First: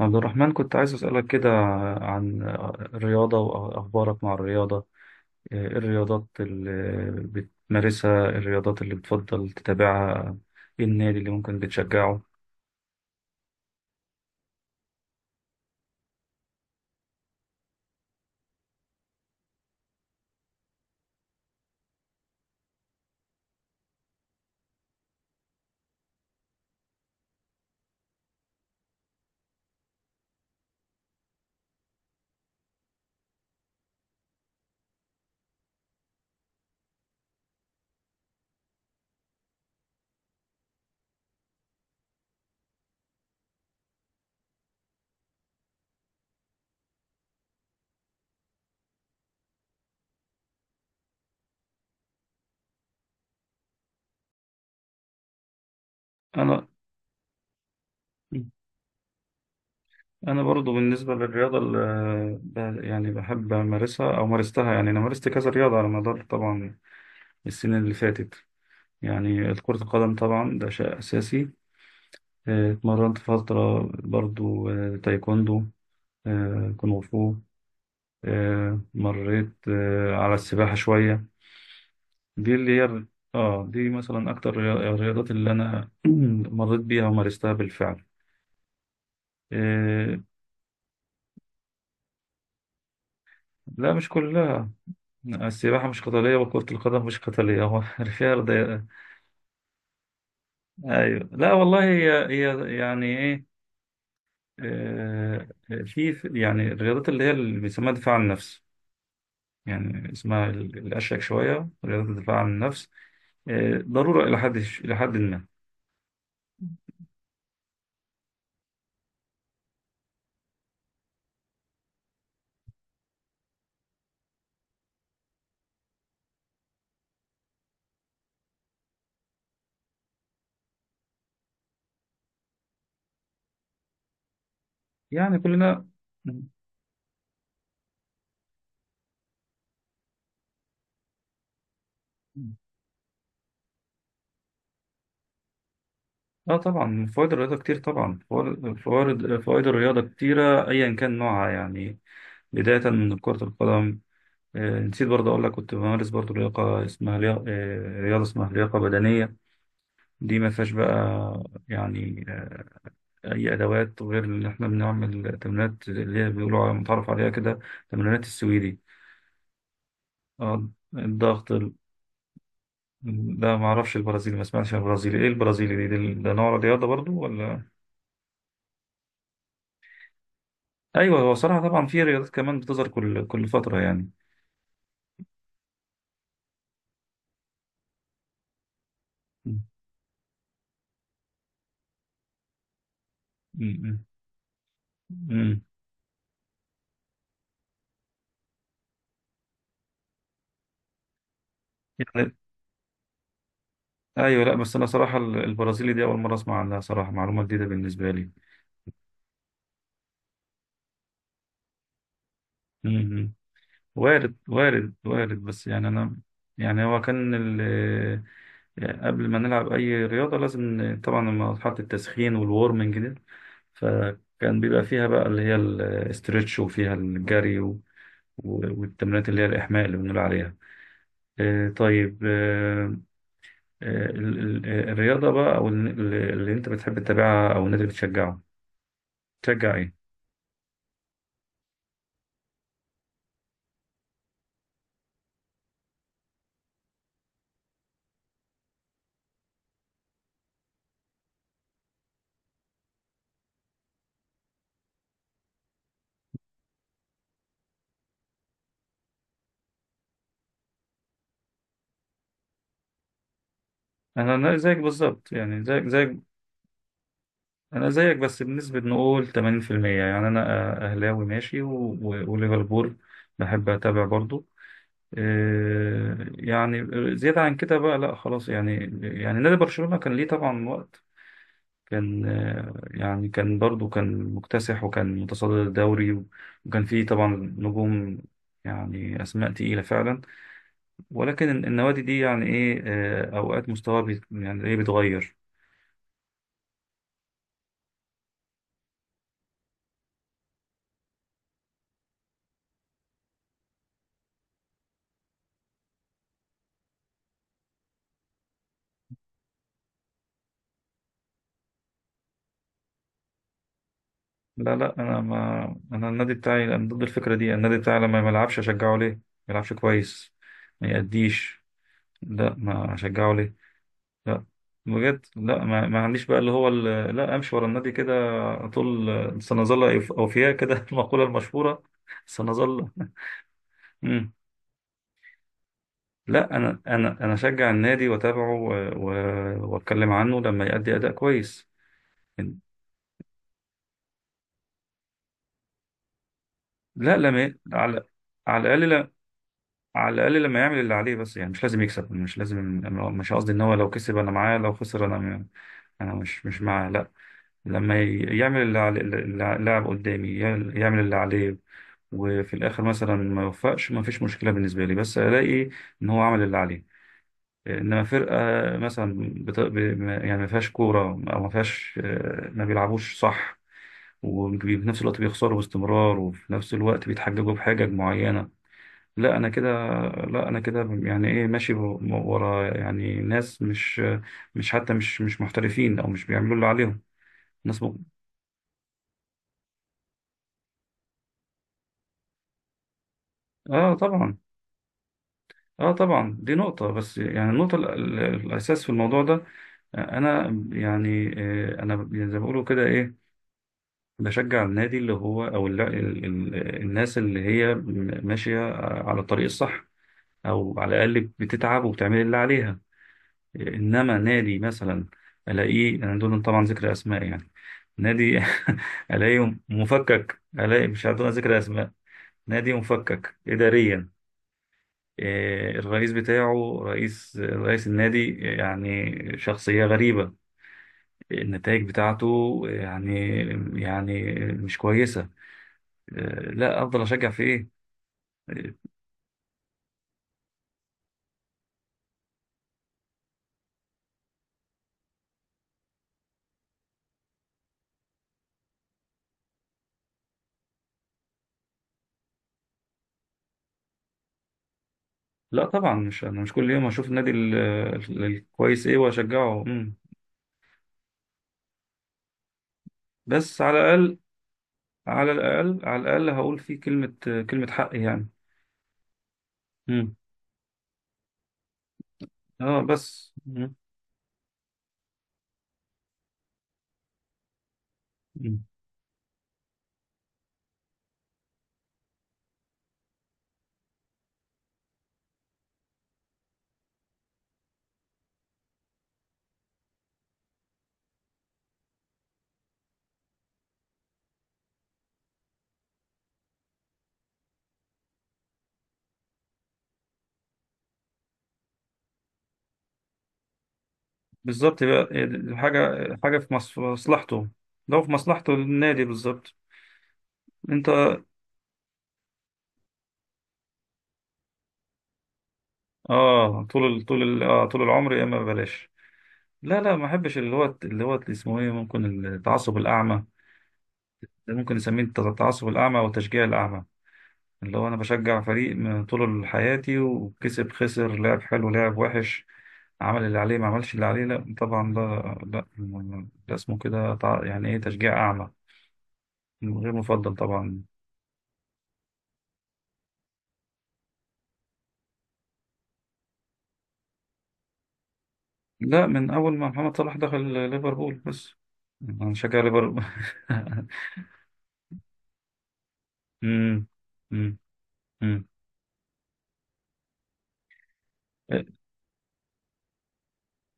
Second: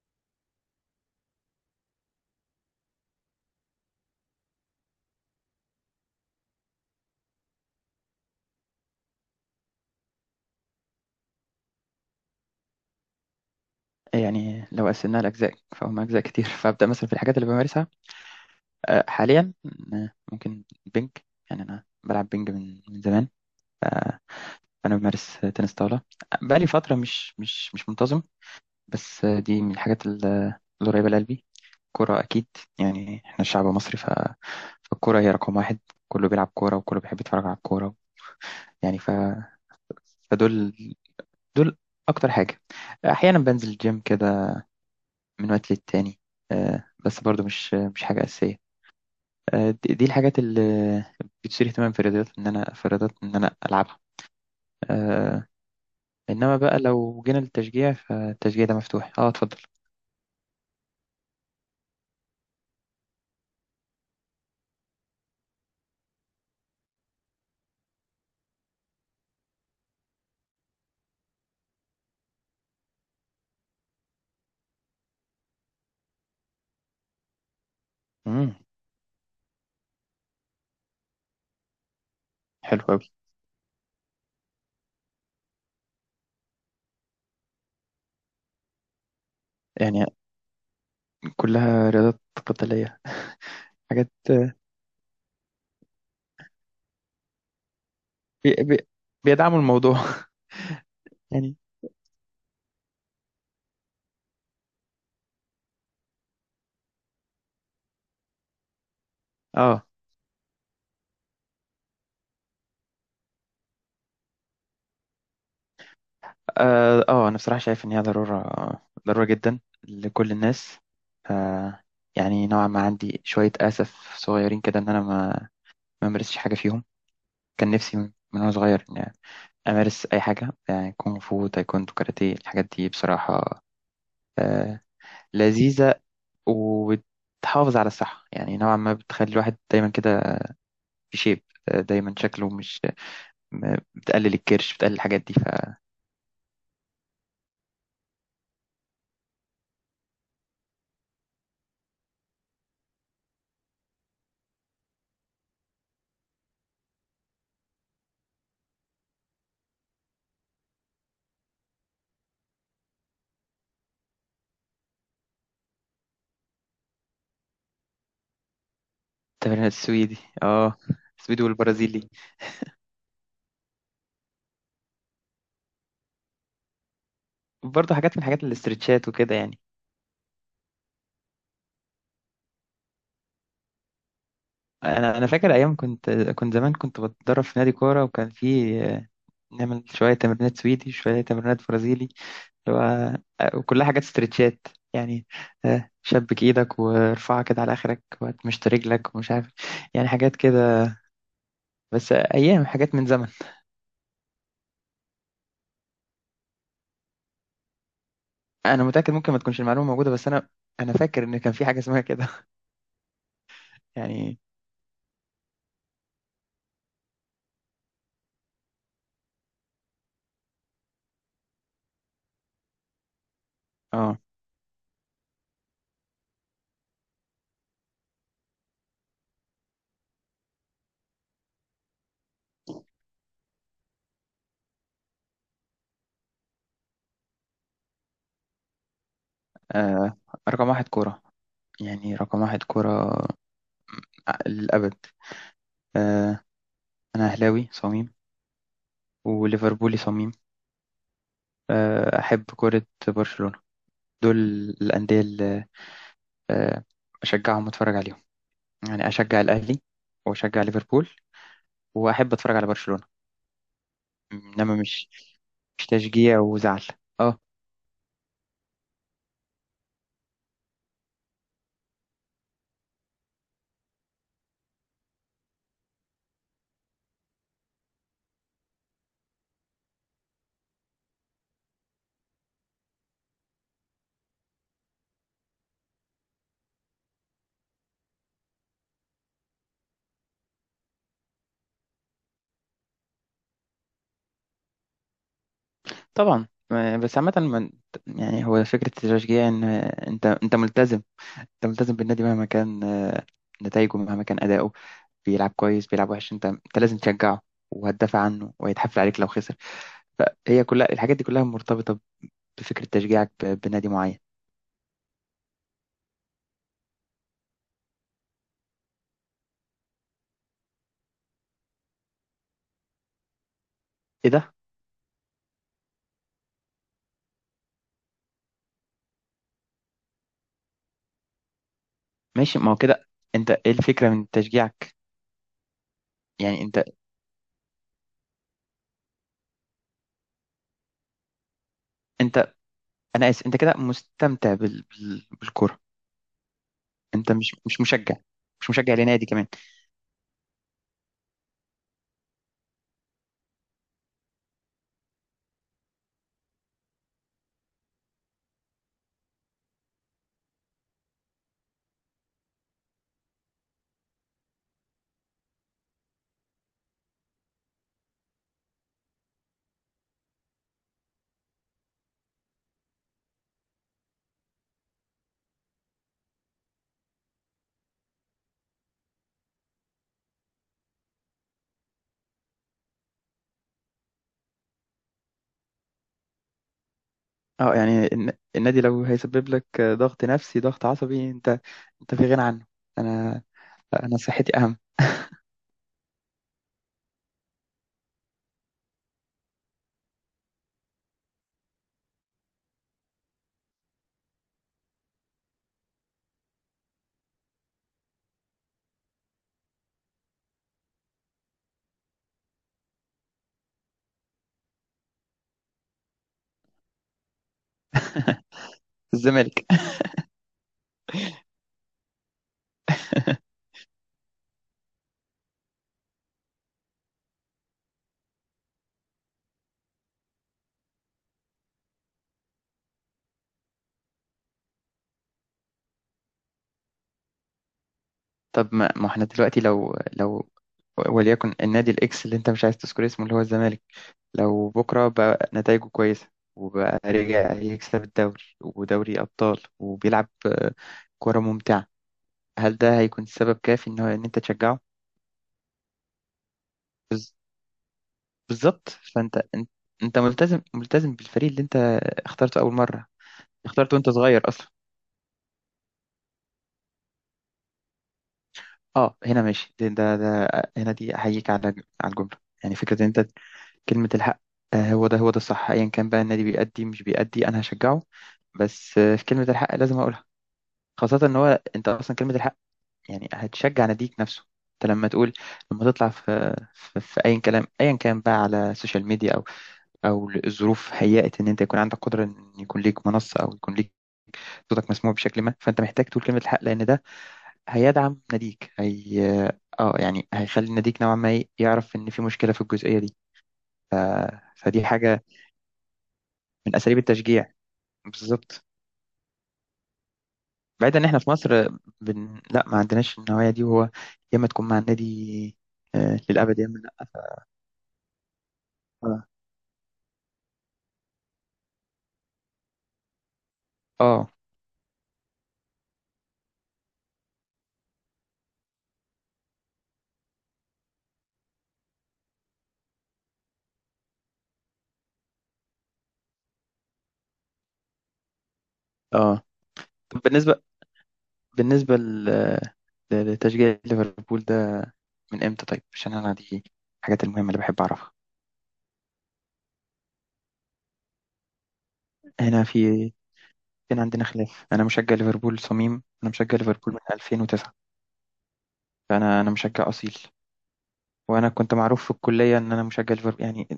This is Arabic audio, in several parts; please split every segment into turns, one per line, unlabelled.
عبد الرحمن، كنت عايز أسألك كده عن الرياضة وأخبارك مع الرياضة. إيه الرياضات اللي بتمارسها؟ الرياضات اللي بتفضل تتابعها؟ إيه النادي اللي ممكن بتشجعه؟
يعني لو قسمناها لأجزاء فهم أجزاء كتير فأبدأ مثلا في الحاجات اللي بمارسها حاليا. ممكن بينج. يعني أنا بلعب بينج من زمان، ف- فأنا بمارس تنس طاولة. بقالي فترة مش منتظم، بس دي من الحاجات اللي قريبة لقلبي. كرة أكيد. يعني إحنا الشعب المصري، فالكرة هي رقم واحد. كله بيلعب كورة وكله بيحب يتفرج على الكورة. يعني فدول دول أكتر حاجة. أحيانا بنزل الجيم كده من وقت للتاني، بس برضو مش حاجة أساسية. دي الحاجات اللي بتثير اهتمام في الرياضات، إن أنا ألعبها آه، إنما
أنا
بقى لو جينا للتشجيع، فالتشجيع ده مفتوح. اتفضل.
أنا برضو بالنسبة للرياضة اللي بحب أمارسها أو مارستها. يعني أنا مارست كذا رياضة على مدار طبعا السنين اللي فاتت. يعني كرة القدم طبعا ده شيء أساسي. إيه، اتمرنت فترة برضو تايكوندو، كونغ فو،
مم.
مريت على السباحة شوية. دي اللي
حلو
هي،
أوي.
اه، دي مثلا أكتر الرياضات اللي أنا مريت بيها ومارستها بالفعل.
يعني
آه،
كلها رياضات قتالية،
لا مش
حاجات
كلها، السباحة مش قتالية وكرة القدم مش قتالية، هو فيها
بي بي
رضا-
بيدعموا الموضوع
أيوة، لا
يعني
والله، هي يعني إيه، آه، يعني الرياضات اللي هي اللي بيسموها دفاع عن النفس.
أه
يعني اسمها الأشيك شوية، رياضة الدفاع عن النفس. ضرورة إلى حد ما.
أه آه، أنا بصراحة شايف إن هي ضرورة، ضرورة جدا لكل الناس. آه، يعني نوعا ما عندي شوية أسف صغيرين كده إن أنا ما مارستش حاجة فيهم. كان نفسي من وأنا صغير إني أمارس أي حاجة، يعني كونغ فو، تايكوندو، كاراتيه. الحاجات دي بصراحة آه،
يعني كلنا،
لذيذة وبتحافظ على الصحة. يعني نوعا ما بتخلي الواحد دايما كده في شيب، دايما شكله مش. بتقلل الكرش، بتقلل الحاجات دي. فالتمرين
اه طبعا، فوائد الرياضة كتير. طبعا فوائد الرياضة كتيرة أيا كان نوعها، يعني بداية من كرة القدم. آه، نسيت برضه أقول لك، كنت بمارس برضه لياقة، اسمها لياقة، آه، رياضة اسمها لياقة بدنية. دي ما فيهاش بقى، يعني آه، أي أدوات، غير إن إحنا بنعمل تمرينات اللي هي متعرف عليها كده، تمرينات السويدي،
السويدي.
اه،
اه، السويدي والبرازيلي
ده معرفش البرازيلي، ما سمعتش عن البرازيلي. إيه البرازيلي دي؟ ده نوع رياضة برضه، ولا؟
برضه حاجات من حاجات الاسترتشات وكده. يعني
ايوه. هو صراحه طبعا في رياضات كمان بتظهر كل فتره، يعني.
انا فاكر ايام كنت زمان، كنت بتدرب في نادي كوره، وكان في
م-
نعمل شويه تمرينات سويدي، شويه تمرينات برازيلي، اللي هو وكلها حاجات
م-
استرتشات. يعني
م.
شبك ايدك وارفعها كده على اخرك، وتمشط رجلك، ومش عارف. يعني حاجات كده، بس
يعني
ايام. حاجات من زمن.
ايوه، لا بس انا صراحه البرازيلي دي اول مره اسمع عنها صراحه، معلومه جديده بالنسبه لي.
انا متاكد ممكن ما تكونش المعلومه موجوده، بس انا فاكر ان كان في حاجه اسمها كده
م- م.
يعني
وارد، بس يعني انا، يعني هو كان قبل ما نلعب اي رياضه لازم طبعا مرحله التسخين والورمنج دي،
اه،
فكان بيبقى فيها بقى اللي هي الاسترتش، وفيها الجري، والتمرينات اللي هي الاحماء اللي بنقول عليها. طيب. الرياضة بقى أو اللي أنت بتحب تتابعها، أو النادي اللي بتشجعه، تشجع إيه؟
آه، رقم واحد كوره. يعني رقم واحد كوره للابد. آه، انا اهلاوي صميم وليفربولي صميم. احب كوره برشلونه. دول الانديه اللي آه، اشجعهم واتفرج عليهم. يعني اشجع الاهلي، واشجع ليفربول، واحب اتفرج على برشلونة.
أنا
انما
زيك
مش
بالظبط، يعني زيك
مش
زيك
تشجيع وزعل. اه
أنا زيك، بس بنسبة نقول 80%. يعني أنا أهلاوي ماشي، و وليفربول بحب أتابع برضو. إيه، يعني زيادة عن كده بقى لا، خلاص يعني. يعني نادي برشلونة كان ليه طبعا وقت، كان يعني كان برضو كان مكتسح وكان متصدر الدوري، وكان فيه طبعا نجوم، يعني أسماء تقيلة فعلا. ولكن النوادي دي يعني ايه، اوقات مستواها يعني ايه، بيتغير.
طبعا، بس عامة. يعني هو فكرة التشجيع ان انت ملتزم. انت ملتزم بالنادي مهما كان نتائجه، مهما كان اداؤه. بيلعب كويس بيلعب وحش، انت لازم تشجعه، وهتدافع عنه، وهيتحفل عليك لو خسر. فهي كلها الحاجات دي كلها مرتبطة بفكرة تشجيعك بنادي معين.
لا، انا ما انا النادي بتاعي، انا ضد الفكره دي. النادي بتاعي لما ما يلعبش اشجعه ليه؟ ما يلعبش كويس، ما يأديش، لا، ما اشجعه ليه؟
ايه
لا،
ده؟
بجد. لا ما عنديش بقى اللي هو لا امشي ورا النادي كده طول، سنظل اوفياء كده المقوله المشهوره،
ماشي، ما هو
سنظل
كده. انت ايه الفكرة من
مم.
تشجيعك؟
لا
يعني انت
انا اشجع النادي واتابعه و واتكلم عنه لما يأدي اداء كويس.
انت انا اسف، انت كده مستمتع بالكوره.
لا،
انت
لما
مش
على،
مشجع،
على الاقل، لا،
لنادي كمان.
على الاقل لما يعمل اللي عليه، بس يعني مش لازم يكسب، مش لازم. أنا مش قصدي ان هو لو كسب انا معاه، لو خسر انا انا مش معاه، لا. لما يعمل اللي على اللاعب قدامي يعمل اللي عليه، وفي الاخر مثلا ما يوفقش، ما فيش مشكله بالنسبه لي، بس الاقي ان هو عمل اللي عليه. انما فرقه مثلا بت... ب... ما- يعني ما فيهاش كوره، او ما فيهاش ما بيلعبوش صح، وفي نفس الوقت بيخسروا باستمرار، وفي نفس الوقت بيتحججوا بحاجة معينة، لا انا كده. لا انا كده، يعني ايه، ماشي ورا يعني ناس مش، مش حتى مش محترفين، او مش بيعملوا اللي عليهم،
اه
ناس مق...
يعني النادي لو هيسبب لك ضغط نفسي ضغط عصبي، انت في غنى عنه. انا
اه
انا
طبعا.
صحتي اهم.
اه طبعا دي نقطة، بس يعني النقطة الاساس في الموضوع ده، انا يعني، انا زي ما بيقولوا كده، ايه، بشجع النادي اللي هو، او الناس اللي هي ماشية على الطريق الصح، او على الاقل بتتعب وبتعمل اللي عليها. انما نادي مثلا الاقيه انا، دون طبعا ذكر اسماء، يعني نادي الاقيه
الزمالك
مفكك، الاقي مش عارف، دون ذكر اسماء، نادي مفكك اداريا، إيه، الرئيس بتاعه، رئيس النادي، يعني شخصية غريبة، النتائج بتاعته يعني، يعني مش كويسة. إيه، لا أفضل أشجع في إيه؟
طب
إيه،
ما احنا دلوقتي لو وليكن النادي الاكس اللي انت مش عايز تذكر اسمه، اللي هو الزمالك، لو بكره بقى نتائجه كويسه، وبقى رجع يكسب الدوري ودوري ابطال، وبيلعب كوره ممتعه، هل ده هيكون سبب كافي ان هو ان انت تشجعه؟
لا طبعا، مش أنا مش كل يوم أشوف النادي
بز-
الكويس،
بالظبط.
إيه،
فانت
وأشجعه.
انت
مم.
انت ملتزم بالفريق اللي انت اخترته اول مره،
بس على
اخترته وانت
الأقل،
صغير اصلا.
على الأقل هقول فيه كلمة، كلمة حق يعني.
اه هنا ماشي ده,
مم.
ده, ده هنا دي احييك على الجمله. يعني
اه
فكره ان انت
بس. مم.
كلمه الحق. هو ده الصح. ايا كان بقى النادي بيأدي مش بيأدي انا هشجعه،
مم.
بس في كلمه الحق لازم اقولها. خاصه ان هو انت اصلا كلمه الحق، يعني هتشجع ناديك نفسه. انت لما تطلع في اي كلام ايا كان بقى على السوشيال ميديا، او الظروف هيأت ان انت يكون عندك قدره ان يكون ليك منصه، او يكون ليك صوتك مسموع بشكل ما، فانت محتاج تقول كلمه الحق، لان ده هيدعم ناديك اه، يعني هيخلي ناديك نوعا ما، إيه، يعرف ان في مشكله في الجزئيه دي. ف...
بالظبط،
فدي
يبقى
حاجه
حاجة، حاجة في
من
في
اساليب
مصلحته،
التشجيع
لو في مصلحته
بالظبط.
النادي، بالظبط. انت،
بعيدا ان احنا في مصر، لا، ما عندناش النوعيه دي. وهو يا اما تكون مع النادي للابد،
اه،
يا اما
طول ال...
لا.
طول ال... آه طول العمر، يا اما ببلاش.
اه
لا، ما احبش اللي هو، اللي هو اسمه ايه، ممكن التعصب الأعمى.
اه
ده ممكن نسميه التعصب الأعمى وتشجيع الأعمى، اللي هو انا بشجع فريق من طول حياتي، وكسب، خسر، لعب حلو، لعب وحش، عمل اللي عليه، ما عملش اللي عليه، لا طبعا، ده لا، ده اسمه كده يعني ايه، تشجيع اعمى،
آه.
غير
طب
مفضل
بالنسبه،
طبعا.
بالنسبه لتشجيع ليفربول ده، من امتى؟ طيب عشان انا دي الحاجات المهمة اللي بحب اعرفها.
لا، من اول ما محمد صلاح دخل ليفربول بس انا بشجع
هنا في
ليفربول
كان عندنا خلاف. انا مشجع ليفربول صميم، انا مشجع
امم،
ليفربول من
امم،
2009.
امم،
فانا مشجع اصيل. وانا كنت معروف في الكلية ان انا مشجع ليفربول. يعني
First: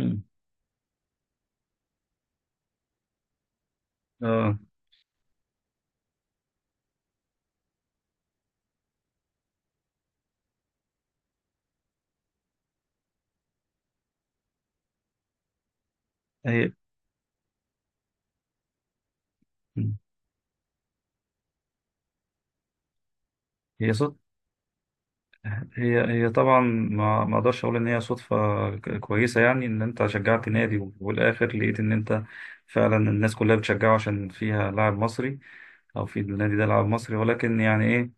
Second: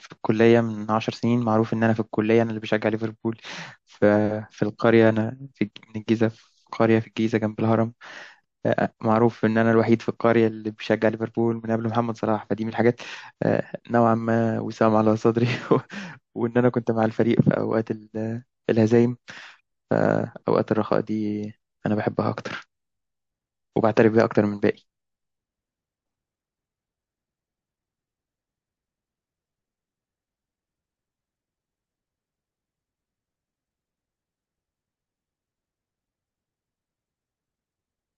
في الكلية من 10 سنين معروف ان انا في الكلية انا اللي بشجع ليفربول. ف-
اه،
في القرية، انا من الجيزة، في قرية في الجيزة جنب الهرم. معروف ان انا الوحيد في القريه اللي بشجع ليفربول من قبل محمد صلاح. فدي من الحاجات نوعا ما وسام على صدري وان انا
هي
كنت مع الفريق في اوقات الهزايم. فاوقات الرخاء دي انا بحبها اكتر،
هي
وبعترف
صوت
بيها اكتر من باقي
هي هي طبعا، ما اقدرش اقول ان هي صدفه كويسه، يعني ان انت شجعت نادي، والاخر لقيت ان انت فعلا الناس كلها بتشجعه عشان فيها لاعب مصري، او في النادي ده لاعب مصري. ولكن يعني ايه،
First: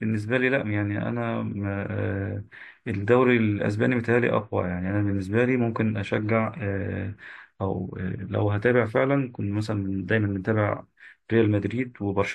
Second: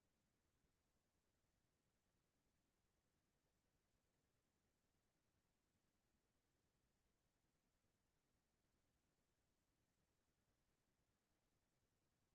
بالنسبه لي لا، يعني انا الدوري الاسباني متهيألي اقوى، يعني انا بالنسبه لي ممكن اشجع او لو هتابع فعلا، كنت مثلا دايما متابع ريال مدريد وبرشلونه.